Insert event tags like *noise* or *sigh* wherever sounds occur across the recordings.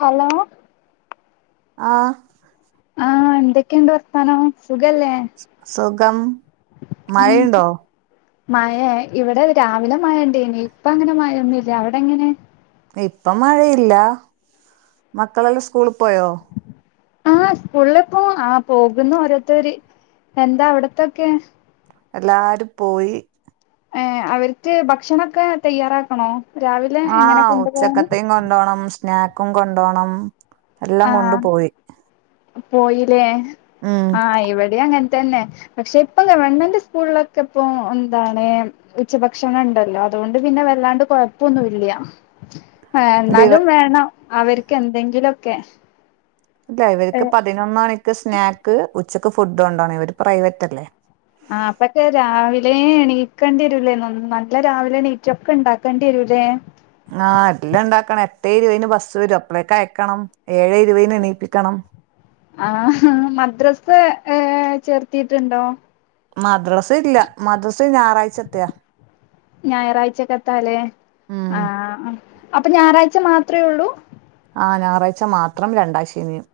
Hello ആഹ് ആഹ് എന്തൊക്കെയുണ്ട് വർത്താനം സുഖല്ലേ? സുഖം ഉം മഴയുണ്ടോ മഴ ഇവിടെ രാവിലെ മഴണ്ടേനി ഇപ്പ അങ്ങനെ മഴൊന്നുല്ല അവിടെങ്ങനെ? ഇപ്പ മഴയില്ല മക്കളെല്ലാം സ്കൂളിൽ പോയോ? ആഹ് സ്കൂളിലിപ്പോ ആ പോകുന്നു ഓരോരുത്തര് എന്താ അവിടത്തൊക്കെ? എല്ലാരും പോയി ഏ അവർക്ക് ഭക്ഷണൊക്കെ തയ്യാറാക്കണോ? രാവിലെ എങ്ങനെ ആഹ് കൊണ്ടുപോകാന് ഉച്ചക്കത്തീം കൊണ്ടോണം സ്നാക്കും കൊണ്ടോണം എല്ലാം കൊണ്ടു ആഹ് പോയി പോയിലേ ഉം ആഹ് ഇവിടേം അങ്ങന തന്നെ പക്ഷെ ഇപ്പം ഗവൺമെന്റ് സ്കൂളിലൊക്കെപ്പോ എന്താണ് ഉച്ചഭക്ഷണണ്ടല്ലോ അതുകൊണ്ട് പിന്നെ വല്ലാണ്ട് കൊഴപ്പൊന്നും ഇല്ല ആ ഇല്ല ഇവ എന്നാലും വേണം അവർക്ക് എന്തെങ്കിലൊക്കെ ഇല്ല ഇവർക്ക് പതിനൊന്ന് മണിക്ക് സ്നാക്ക് ഉച്ചക്ക് ഫുഡ് കൊണ്ടാണം ഇവര് പ്രൈവറ്റ് അല്ലേ ആ അപ്പൊക്കെ രാവിലേ എണീക്കേണ്ടി വരൂല്ലേ നല്ല രാവിലെ എണീറ്റൊക്കെണ്ടാക്കേണ്ടി വരു ലേ ആ എല്ലംണ്ടാക്കണം എട്ടേ ഇരുവേന് ബസ്സ് വരും അപ്പഴേക്ക അയക്കണം ഏഴ് ഇരുവേന് എണീപ്പിക്കണം ആ മദ്രസ് ഏ ചേർത്തീട്ടുണ്ടോ മദ്രസ് ഇല്ല മദ്രസ് ഞായറാഴ്ചത്തെയ ഞായറാഴ്ചക്കത്താലേ ഉം ആ അപ്പൊ ഞായറാഴ്ച മാത്രേ ഉള്ളൂ? ആ ഞായറാഴ്ച്ച മാത്രം രണ്ടാം ശെനിയും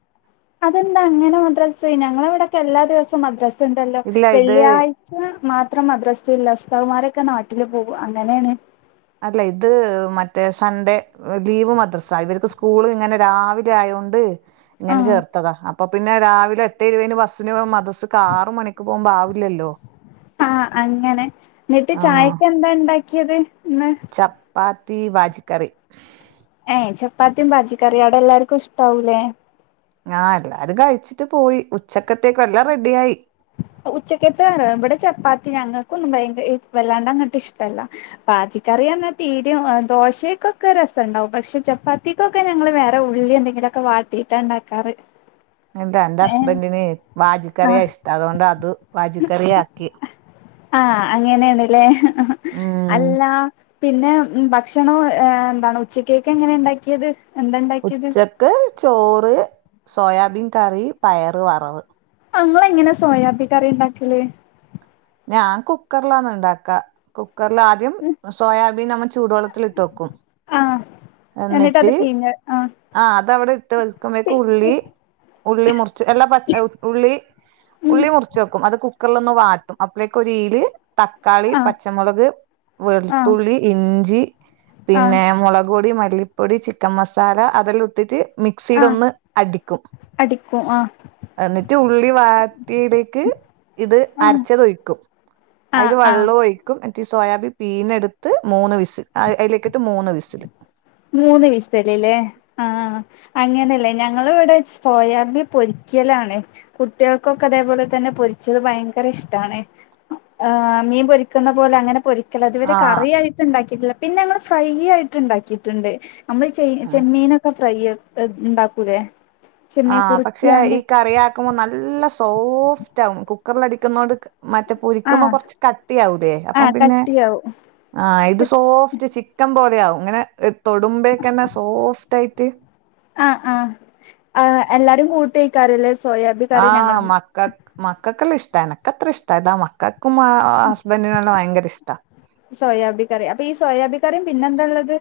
അതെന്താ അങ്ങനെ മദ്രാസ് ഞങ്ങളെവിടൊക്കെ എല്ലാ ദിവസവും മദ്രാസ് ണ്ടല്ലോ ഇല്ല ഇത് വെള്ളിയാഴ്ച മാ മാത്ര മദ്റസയില്ല ഉസ്താത്മാരൊക്കെ നാട്ടില് പോകും അങ്ങനെയാണ്. അല്ല. ഇത്, മറ്റേ സൺഡേ ലീവ് മദ്രസ ഇവർക്ക് സ്കൂൾ ഇങ്ങനെ രാവിലെ ആയേണ്ട്. ഇങ്ങനെ ആഹ് ചേർത്തതാ, അപ്പൊ പിന്നെ രാവിലെ എട്ടെ ഇരുവയിന്ന് ബസിന് മദ്റസക്ക് ആറ് മണിക്ക് പോകുമ്പേ ആവില്ലല്ലോ ആ. അങ്ങനെ, ന്നിട്ട് ആഹ് ചായക്കെന്താ ഇണ്ടാക്കിയത് ചപ്പാത്തി വാജിക്കറി ഏയ് ചപ്പാത്തിയും വാജിക്കറിയും അവിടെ എല്ലാർക്കും ഇഷ്ടാവൂലേ ആ എല്ലാരും കഴിച്ചിട്ട് പോയി, ഉച്ചക്കത്തേക്ക് എല്ലാം റെഡിയ ആയി. അതെ *inaudible* ഉച്ചക്കത്ത ഇവിടെ ചപ്പാത്തി ഞങ്ങൾക്കൊന്നും ഭയങ്കര വെല്ലാണ്ട അങ്ങെണ്ട് ഇഷ്ടല്ല വാജിക്കറി ക്ക്വന്നും തീരിം ദോശക്കൊക്കെ രസണ്ടാവും പക്ഷെ ചപ്പാത്തിക്കൊക്കെ ഞങ്ങൾ വേറെ ഉള്ളി എന്തെങ്കിലെക്കെ വാട്ടീട്ടാണ്ടാക്കാറ് എന്താ എന്റ ഹസ്ബൻന്റിന് ആഹ് വാജിക്കറിയാ ഇഷ് അതുകൊണ്ട് അത് വാജക്കറിയാ ക്കി ആ അങ്ങനെയണല്ലേ ഹ് ഹ് ഉം അല്ലാ. പിന്നെ ഭക്ഷണേ ഏ എന്താണ് ഉച്ചക്കേക്ക് എങ്ങനെ ഉണ്ടാക്കിയത് എന്താ ഉണ്ടാക്കിയത് ഉച്ചക്ക് ചോറ്, സോയാബീൻ കറി, പയറ് വറവ്, അമ്മള് എങ്ങനെ സോയാബി കറി ഉണ്ടാക്കല്. ഞാം കുക്കറിലാണ് ൺണ്ടാക്കാ കുക്കർല് ആദ്യം സോയാബീൻ നമ്മ ചുട് വള്ളത്തില്ട്ടെക്കും ആഹ് എന്നിട്ട് അത് പിഞ്ഞേ ആ് അതവിടെ ഇട്ട് വക്കുമ്പോഴേക്ക് ഉള്ളി ഉള്ളി മുറിച്ച് എല്ലാ പ ച്ച് ഉള്ളി ഉം ഉള്ളി മുറിച്ചെവെക്കും അത് കു കുക്കറിലൊന്ന് വാട്ടും അപ്പഴേക്കെരീര് തക്കാളി, ആഹ് പച്ചമുളക്, ആഹ് വെൾത്തുള്ളി, ഇഞ്ചി ആഹ് പിന്നെ മുളക്പൊടി, മല്ലിപ്പൊടി, ചിക്കൻ മസാല, അതെല്ലഉട്ടിട്ട് ആഹ് മിക്സിയിലൊന്ന് അടിക്കും അടിക്കും ആഹ് എന്നിട്ട് ഉള്ളി വാത്തിയിലേക്ക് ഇത് ആഹ് അര അയിൽ ആഹ് ആഹ് വെളളം ഒഴിക്കും ന്നിട്ട് സേയാബി പീഞെടുത്ത് മൂന്ന് വിസ് അതിലേക്കിട്ട് മൂന്ന് വിസില് മൂന്ന് വിസലല്ലേ ലേ. ആ അങ്ങനെല്ലേ ഞങ്ങളിവിടെ സേയാമ്പി പൊരി ച്ചലാണ് കുട്ടിയെൾകെക്കൊ ഇതേപോലെ തന്നെ പൊരിച്ചത് ഭയങ്കര ഇഷ്ടാണ് മ്മീം പൊരിക്കുന്ന പോലെ അങ്ങനെ പൊരി ഇതുവരെ ആഹ് കറി ആയിട്ട് ഉണ്ടാക്കിയിട്ടില്ല പിന്നെ ഞമ്മൾ ഫ്രൈ ആയിട്ട് ഉണ്ടാക്കിയിട്ടുണ്ട് നമ്മള് ചെയ് ആഹ് ചെമ്മീനൊക്കെ ഫ്രൈയ്യ് ൺ ഉണ്ടാക്കൂലേ ആ ചെമ്മീൻ പക്ഷെ കുറിക്കാണ്ട് ഈ കറിആക്കുമ്പോ നല്ല സോഫ്റ്റ് ആകും. കുക്കറൽല് അടിക്കുന്നേണ്ട് മറ്റേ പൊരിക്കുമ്പോ ആഹ് കൊറച്ച് കട്ടിയാവുല്ലേ അപ്പം ആഹ് പിന്നെ കട്ടിയാവും ആ ഇത് സോഫ്റ്റ് ചിക്കൻ പോലെയാവും അങ്ങനെ തൊടുമ്പൊക്കെന്നെ സോഫ്റ്റ് ആയിട്ട് ആ ആ ആ എല്ലാരും കൂട്ടെയിക്കാരല്ലേ ആ മക്കക്ക് മക്കക്കെല്ലാഇഷ്ടാണ് യനിക്കത്ര ഇഷ്ടായില മക്കക്ക് ക്കും ഹസ്ബൻ്റിനും ആ ഭയങ്കര ഇഷ്ടാ സോയാബി കറി അപ്പൊ ഈ സോയാബി കറിയും പിന്നെന്താള്ളത്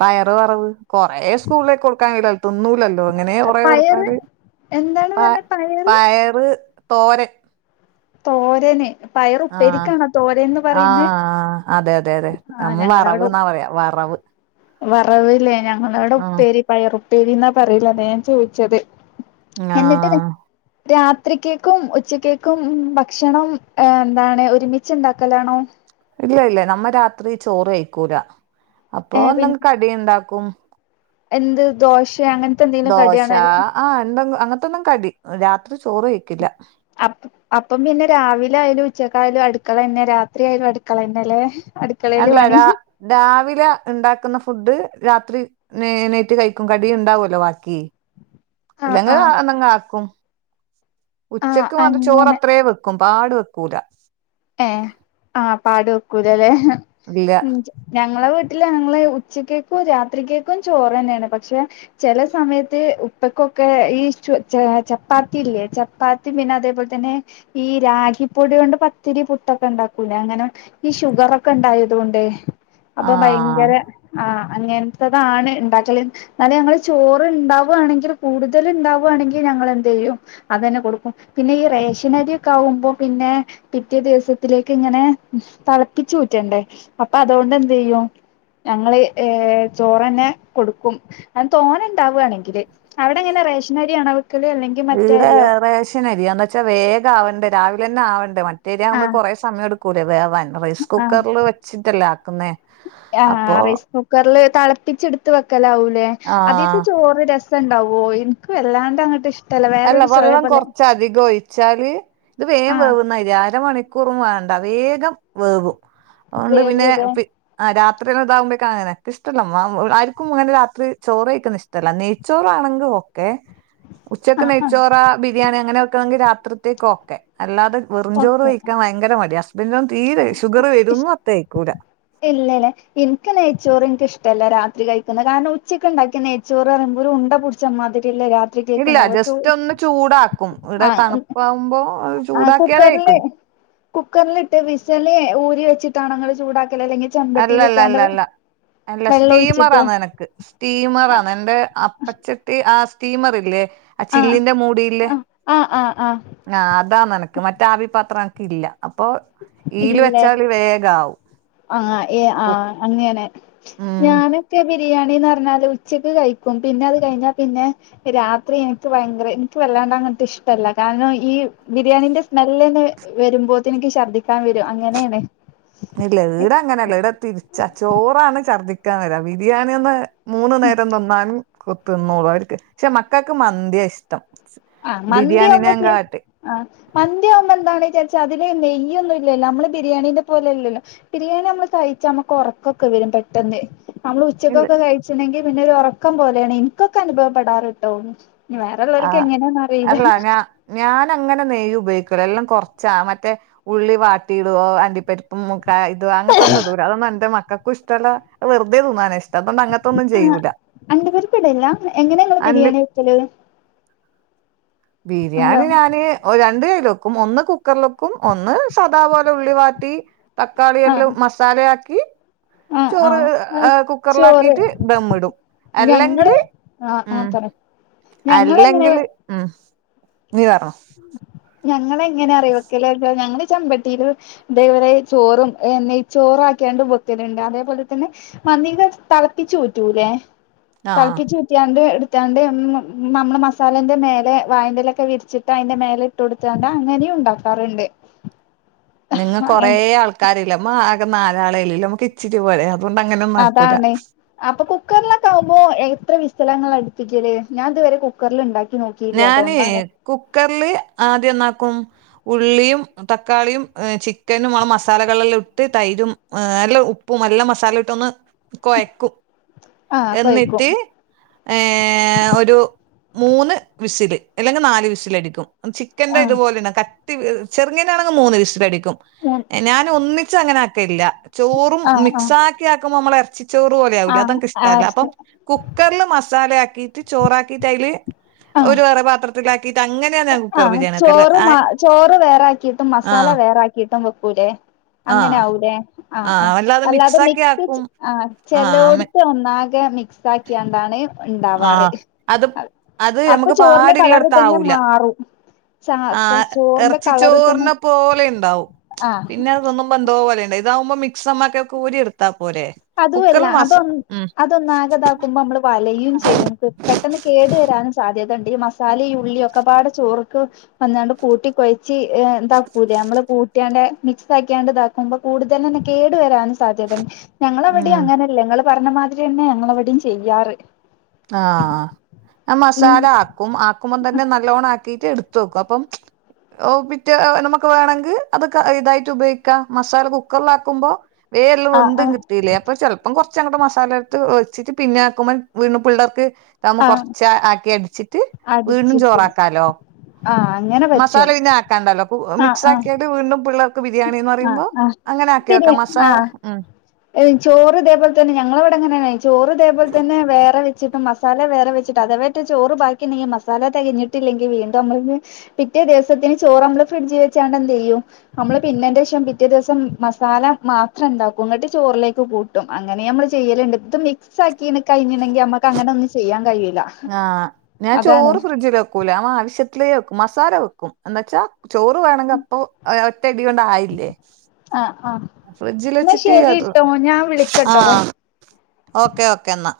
പയറ് വറവ്, കൊറെ സ്കൂളിലേക്ക് കൊടുക്കാൻ കഴി തിന്നൂലല്ലോ ഇങ്ങനെ കൊറെ പയറ് കൊർത്താല് എന്താണ് പ പറഞ്ഞെ പയറ് തോരൻ തോരന് ആഹ് പയറുപ്പേരിക്കാണോ തോരൻന്ന് പറയുന്ന് ആഹ് അതെ അതെ അതെ ആഹ് നമ്മ ഞങ്ങളവടെ ഉപ് വറവ്ന്നാ പറയാ വറവ് വറവില്ലേ ഞങ്ങളവിടെ ഉം ഉപ്പേരി പയർപ്പേരി എന്നാ പറയിലതാ ഞാൻ ചോദിച്ചത് എന്നിട്ട് ആഹ് രാത്രിക്കക്കും ഉച്ചക്കേക്കും ഉ ഭക്ഷണം എന്താണ് ഒരുമിച്ച ഉണ്ടാക്കലാണോ ഇല്ല ഇല്ല നമ്മ രാത്രി ചോറ് കഴിക്കൂല അപ്പൊ ഏഹ് പിൻ എന്തെങ്കും കടിയുണ്ടാക്കും എന്ത് ദോശ അങ്ങനത്തെ എന്തെങ്കിലും ദോശ കടിയാണോ അല്ലേ ആഹ് എന്ത അങ്ങനെ അതന്നും കടി രാത്രി ചോറ് വക്കില്ല അപ്പ അപ്പം പിന്നെ രാവിലെ ആയാലും ഉച്ചക്കായാലും അടുക്കള തന്നെ രാത്രിയാലും അടുക്കള തന്നെ അല്ലേ അല്ല രാ രാവിലെ ഉണ്ടാക്കുന്ന ഫുഡ് രാത്രി നേ നെയറ്റ് കഴിക്കും കടിയ ഉണ്ടാവല്ലോ ബാക്കി ആഹ് ഇല്ലെങ്കിൽ ആഹ് എന്നങ്ങ ആക്കും ആഹ് ഉച്ചക്ക് മാത്ര അങ്ങനെ ചോറ്ത്രയേ വെക്കും പാട് വെക്കൂല ഏ ആഹ് പാട് വെക്കൂലല്ലേഞ ഇല്ല ഞങ്ങളെ വീട്ടില് ഞങ്ങള് ഉച്ചക്കക്കും രാത്രിക്കക്കും ചോറ് തന്നെയാണ് പക്ഷെ ചെല സമയത്ത് ഇപ്പക്കൊക്കെ ഈ ചപ്പാത്തി ഇല്ലേ ചപ്പാത്തി പിന്നെ അതേപോലെ തന്നെ ഈ ക്കിപ്പൊടൊണ്ട് പത്തിരി പുട്ടൊക്കെ ഉണ്ടാക്കൂ ലെ അങ്ങനെ ഈ ഷുഗർ ഒക്കെ ഉണ്ടായത്കൊണ്ടേ അപ്പൊ ആഹ് ഭയങ്കര ആഹ് അങ്ങനത്തെതാണ് ഉണ്ടാക്കൽ എന്നാലും ഞങ്ങള് ചോറ് ഉണ്ടാവുകയാണെങ്കിൽ കൂടുതല് ഉണ്ടാവുകയാണെങ്കിൽ ഞങ്ങള് എന്ത് ചെയ്യും അത് തന്നെ കൊടുക്കും പിന്നെ ഈ റേഷനരിക്കെ ആകുമ്പോ പിന്നെ പിറ്റേ ദിവസത്തിലേക്ക് ഇങ്ങനെ തിളപ്പിച്ചു കൂറ്റണ്ടേ അപ്പൊ അതുകൊണ്ട് എന്ത് ചെയ്യും ഞങ്ങള് ഏ ചോറ്ന്നെ കൊടുക്കും അ തോനെ ഉണ്ടാവുകയാണെങ്കില് മറ്റേ ഇവിടെ അരിയോ ഏ റേശനരിയാന്ന് വെച്ചാ വേഗം ആവണ്ട രാവില തന്നെ ആവണ്ടേ മറ്റേര്യാവുമ്പോ ആഹ് കുറെേ സമയം എടുക്കൂലേ വേവാൻ റൈസ് ആഹ് കുക്കറിൽ വെച്ചിട്ടല്ല ആഹ് റൈസ് കുക്കറില് തിളപ്പിച്ചെടുത്ത് വെക്കലാവൂല്ലേ അതീത്തെ ആഹ് ചോറ് രസ ണ്ടാവോ എനി വല്ലാണ്ട് അങ്ങട്ട് ഇഷ്ടം അല്ല വെള്ളം കൊറച്ച് അധികം ഒഴിച്ചാല് ഇത് വേം ആഹ് വേവുന്ന അരി അരമണി റും വേണ്ട വേഗം വേവും അതുകൊണ്ട് പിന്നെ വേവൂലേ രാത് ഇതാകുമ്പഴേക്ക അങ്ങനെൊെ ഇഷ്ടമല്ല ആരിക്കും അങ്ങനെ രാത്രി ചോറ് കഴിക്കാൻ ഇഷ്ടല്ല ന്ച്ചോറാണെങ്കോ ഓക്കേ ഉച്ചക്ക് ആഹ് ആഹ് നെയ്ച്ചോറ ബിരിയാണി അങ്ങനെയൊക്കെണെങ്കിൽ രാത്രിത്തേക്ക് ഓക്കെ അല്ലാതെ വെറുംചോറ് ഓക്കെ കഴിക്കാൻ ഭയങ്കര മടിയാ ഹസ്ബൻഡനന്നും തീരെ ഷുഗർ വരുന്നു പറഞ്ഞ് ആയിക്കൂല ഇല്ലല്ല എനിക്ക് നെയ്ച്ചോറ് എനിക്ക് ഇഷ്ടമല്ല രാത്രി കഴിക്കുന്നത് കാരണം ഉച്ചക്ക് ഉണ്ടാക്കി നെയ്ച്ചോറ് പറയുമ്പോ ഉണ്ട പിടിച്ചമാതി ഇല്ല ജസ്റ്റ് ഒന്ന് ചൂടാക്കും ഇവിടെ തണുപ്പാവുമ്പോ ആ ചൂടാക്കിയാലേ കുക്കറില് കഴിക്കും കുക്കറിലിട്ട് വിസൽ ഊരി വെച്ചിട്ടാണ്ണങ്ങൾ ചൂടാക്കല് അല്ലെങ്കിൽ അല്ല അല്ല ചെമ്പട്ടിയിലിട്ടാണ്ട് അല്ല അല്ല അല്ല വെള്ളം സ്റ്റീമറ് ഒഴിച്ചിട്ടോ ആാണ് നിനക്ക് ആഹ് സ്റ്റീമറാണ് എന്റെ അപ്പച്ചട്ടി ആ സ്റ്റീമർ ഇല്ലേ ആ ആഹ് ചില്ലിന്റെ മൂടിയില്ലേ ആഹ് ആഹ് ആഹ് ആഹ് അതാ നിനക്ക് മറ്റ് ആവി പാത്രം ല്ല അപ്പൊ ഈൽ വെച്ചാല് വേഗവും ആ ആ അങ്ങെ ഉം ഞാനൊക്കെ യാണിന്ന് പറഞ്ഞാൽ ഉച്ചക്ക് കഴിക്കും വിന്നെ കഴിത്താൽ പിന്നെ രാത്രി എനിക്ക് ഭയങ്ക ങ്ങട്ട് ഇഷ്ടല്ല കാരണം ഈ ബിരിയാണിന്റെ സ്മെല്ന്ന് വരുമ്പോത്തെ എനിക്ക് ഛർദ്ദിക്കാൻ വരും അങ്ങനെയാണ് ഇല്ല ട അങ്ങനെയല്ല ഈട തിരിച്ച ച്ചോറാണ് ഛർദ്ദിക്കാൻ വരാ ബിരിയാണി ഒന്ന് മൂന്നു നേരം തിന്നാനും തിന്നുള്ളു അവർക്ക് പക്ഷെ മക്കൾക്ക് മന്തിയ ഇഷ്ടം ആ മന്തിമ്മ ബിരിയാണിനെ കാട്ടി ആ മന്തി അ യ്ന്എന്താണ് ചരി അതില് നെയ്യൊന്ന ഇല്ലോ നമ്മള് ബിരിയാണീ പോലല്ലല്ലോ ബിരിയാണി നമ്മള് കയ്ച്ച് നമുക്ക് ഉറക്കൊക്കെ വരും പെട്ടെന്ന് നമ്മൾ ഇല്ല ഉച്ചക്കൊക്കെ കഴിച്ചിട്ടുണ്ടെങ്കിൽ പിന്നെ ഒരു ഒറക്കം പോലെയാണ് എനിക്കൊക്കെ അനുഭവപ്പെടാറ് ട്ടോ ഇനി വേറെ ആഹ് അല്ല ഞാ ഞാൻ അങ്ങനെ നെയ്യ് ഉപയോഗിക്ക ക്കളെല്ലാം കൊറച്ചാ മറ്റേ ഉള്ളി വാട്ടിടും അണ്ടിപരിപ്പും മൂ ഇത് അങ്ങനത്തെന്നുംടുല അതൊന്നും എന്റെ മക്കക്ക് ഇഷ്ടല്ല വെറുതെ തിന്നാന ഇഷ്ടം പറ്റാത്തോണ്ട് അങ്ങത്തൊന്നും ആഹ് ചെയ്യൂല അണ്ടിപരിപ്പ് ഇടില്ല എങ്ങനെ ഇങ്ങള് അണ്ടി ബിരിയാണി വെക്കല് ഹലോ ബിരിയാണി ഞാന് ഒ രണ്ട കിലോ ഒന്ന് കുക്കറൽക്കും ഒന്ന് സദാപലെ ഉള്ളിവാട്ടി തക്കാളിയെല്ലാം ആഹ് മസാലയാക്കി ആഹ് ചോറ് ആഹ് ചോറ് കുക്കറിലാക്കിട്ട് ഡമ്മ ഇടും ഞങ്ങള് അല്ലെങ്കില് ആഹ് ആഹ് ഉം പറ ഞങ്ങളെങ്ങനെ അല്ലെങ്കില് ഉ നെയ് വേണോ ഞങ്ങളെ എങ്ങനെ അറിയെ വക്കല്ലോ ഞ ചെമ്പട്ടിൽ ഇതെ പോലെ ചോറും നെയ്ചോറും ആക്കിയാണ്ട് പൊക്കലണ്ട് അതേപോലെ തന്നെ ന്നിക ത്തളപ്പിച്ചു ഉറ്റൂല്ലേ ആഹ് തളപ്പി ചുറ്റിയാണ്ട് എടുത്താണ്ട് നമ്മള് മസാലേന്റെ മേലെ വായന്റെലൊക്കെ വിരിച്ചിട്ട് ട്ട് അയിന്റെ മേല ഇട്ട കൊടുത്തണ്ട അങ്ങനെയ ഉണ്ടാക്കാറുണ്ട് നിങ്ങ കൊറേ ആൾക്കാരില്ലമ്മ ആകെ നാലാളെല്ലല്ല നമ്മക്ക് ഇച്ചിരി പോരെ അതുകൊണ്ട് അങ്ങനൊന്നും ആക്കൂല അതാണ് അപ്പൊ കുക്കറിലൊക്കെ ആകുമ്പോ വിസലാനിങ്ങൾ അടുപ്പിക്കില്ലേ ഞാൻ ഇതുവരെ കുക്കറിൽ ഉണ്ടാക്കി ഞാന് കുക്കറില് ആദ്യം ന്ന ക്കും ഉള്ളിയും താകാളിയും ചിക്കനും മസാലകളെല്ലാം ഇട്ട് തൈരും ഹെ നല്ല ഉപ്പും നല്ല മസാല ഇട്ടന്ന് കൊയക്കും ആഹ് കൊഴക്കും എന്നിട്ട് ഏ ഒരു മൂന്ന് വിസില് അല്ലെങ്കിൽ നാല് വിസൽടിക്കും ചിക്കന്റെ ആഹ് ഇതുപോലെയ കട്ടി ചെറുങ്ങേനാണെങ്കിൽ മൂന്ന് വിസ്റ്റ് അടിക്കും ഞാന ഒന്നി ച്ച അങ്ങനെ അക്കലില്ല ചോറും ആഹ് ആഹ് ആഹ് മിക്സാക്കി അകുമ്പോ നമ്മൾ യർ ചോറ് പോലെ ആവൂല ആഹ് അക്ക് ഇഷ്ടമല്ല ആർച്ച് അപ്പം കുക്കറില് മസാല ആക്കിട്ട് ചോറാക്കിട്ട് അയ് ല് ഒരു വെറെപാത്രത്തിലാക്കിയിട്ട് അങ്ങന ആ ചോറ് ചോറ് വേറാക്കിയിട്ടും മസാല വേറാക്കിയിട്ടും വെക്കൂലേ അങ്ങനെ ആഹ് ആവൂല്ലേ ആ ആ ആഹ് വല്ലാതെ അല്ലാതെ മിക്സാക്കി മിക്സ് ആക്കും ആ ആഹ് ചെലടുത്ത് ഒന്ന ക്കെ മിക്സ് ആക്കിയണ്ടാണ് ആ അത് അത് അപ്പൊ നമുക്ക് ചോറിന്റെ പാട് കളറ് ള്ളടത്ത തന്നെ ആവൂല മാറും ചാ ആ ചോറിന്റെ ഇറച്ചി കളറ് തന്നെ ചോറിന പോലെ ഇണ്ടാവും ആഹ് പിന്നെ അതൊന്നും ബന്ധോ പോലെുണ്ട് ഇതാവുമ്പോ മിക്സ്മ്ക്കിയെ കൂരിഎടുത്ത അതും അല്ല അതൊ അതൊന്നാകതാക്കുമ്പോ നമ്മള് വലയും ചെയ്യും ചെയ്യ പെട്ടെന്ന് കേടു വരാനും സാധ്യതുണ്ട് ഈ മസാല ഉള്ളി ഒക്കെപാട് ചോറ്ക്ക് വന്നാണ്ട് കൂട്ടി കൊഴച്ച്ദാ കൂലെ നമ്മള് കൂട്ടാണ്ടെ മിക്സആ ക്യാ ണ്ട് ഇദാ മ്പോ കൂടുതന്നും കേട് വ ൻ സാധ്യതണ്ട് ഞങ്ങളവിടെയും ഉം അങ്ങനെല്ല ങ്ങങ്ങള് പറഞ്ഞ മാതിരി തന്നെ ഞങ്ങവിടെയും ചെയ്യാറ് ആ ഉം മസാല ആക്കും ആക്കുമ്പോം തന്നെ നല്ലോണ്ണം ആക്കീട്ട് എടു എത്തോക്കും അപ്പം ഒ പിറ്റ നമുക്ക് വേണമെങ്കിൽ അതൊക്കെ ഇതായിട്ട് ഉപയോഗിക്കാം മസാല കുക്കറിലാക്കുമ്പോ വേം എല്ലാം ആഹ് വേണ്തും ആഹ് കിട്ടില്ലേ അപ്പ ചിലപ്പം കൊറച്ചങ്ങടെ മസാല എടുത്ത് വച്ചിട്ട് പിന്നെ ആക്കുമ്പോ വീ പിള്ളേർക്ക് നമ്മ ആഹ് കൊറച്ച ആക്കി അടിച്ചിട്ട് വീടും അടിച്ചിട്ട് ചോറാക്കാലോ ആഹ് അങ്ങനെ മസാല പറ്റും ഇന്നെ ആക്കാണ്ടല്ലോ ഉ ആഹ് മിക്സ് ആഹ് ആക്കിയിട്ട് വീണ്ടും പിള്ളേർക്ക് ബിരിയാണി എന്ന് പറയുമ്പോ ആഹ് ആഹ് അങ്ങനെ ആക്കി ബിരി വക്കാം മസാല ആഹ് ഉം ചോറ് ഇതേപോല തന്നെ ഞങ്ങളെവിടെ ങ്ങനെയ ചോറ് ഇതേപോലെന്നെ വേറെ വെചിട്ട് മസാല വേറെ വെച്ചിട്ട് അഥേവേറ്റ ചോറ്ബാക്കിഇണ്ടങ്കിൽ മസാല തികഞ്ഞിട്ടില്ലങ്കൽ വീണ്ടുംമ്മ പിറ്റേ ദിവസത്തിന് ചോറ നള് ഫ്രിഡ്ജ് വെച്ചാണ്ട്ന്തന്ത് ചെയ്യും നമ്മള് പിന്നെന്റെ ശേഷം പിറ്റേ ദിവസം മസാല മാത്രം ഇണ്ടാക്കും എന്നിട്ട് ചോറിലേക്ക് കൂട്ടും അങ്ങനെ നമ്മ ചെയ്യലണ്ട് ത്ത് മിക്സ് കഴിഞ്ഞണെങ്കി അമ്മക്ക് അങ്ങനെ ഒന്നും ചെയ്യാൻ കഴിയില്ല ആഹ് അതാണ് ത്ത് *unintelligible* മസാല വെക്കും എന്താ വച്ചാ ചോറ് വേണമെങ്കിൽ അപ്പൊ ഒറ്റയടി കൊണ്ട ആയില്ലേ ആ ആ എന്നാ ഫ്രിഡ്ജിലചിട്ട അത ശരിട്ടോ ഞാൻ ആ വിളിക്കട്ടോ ഓക്കെ ഓക്കേ എന്നാ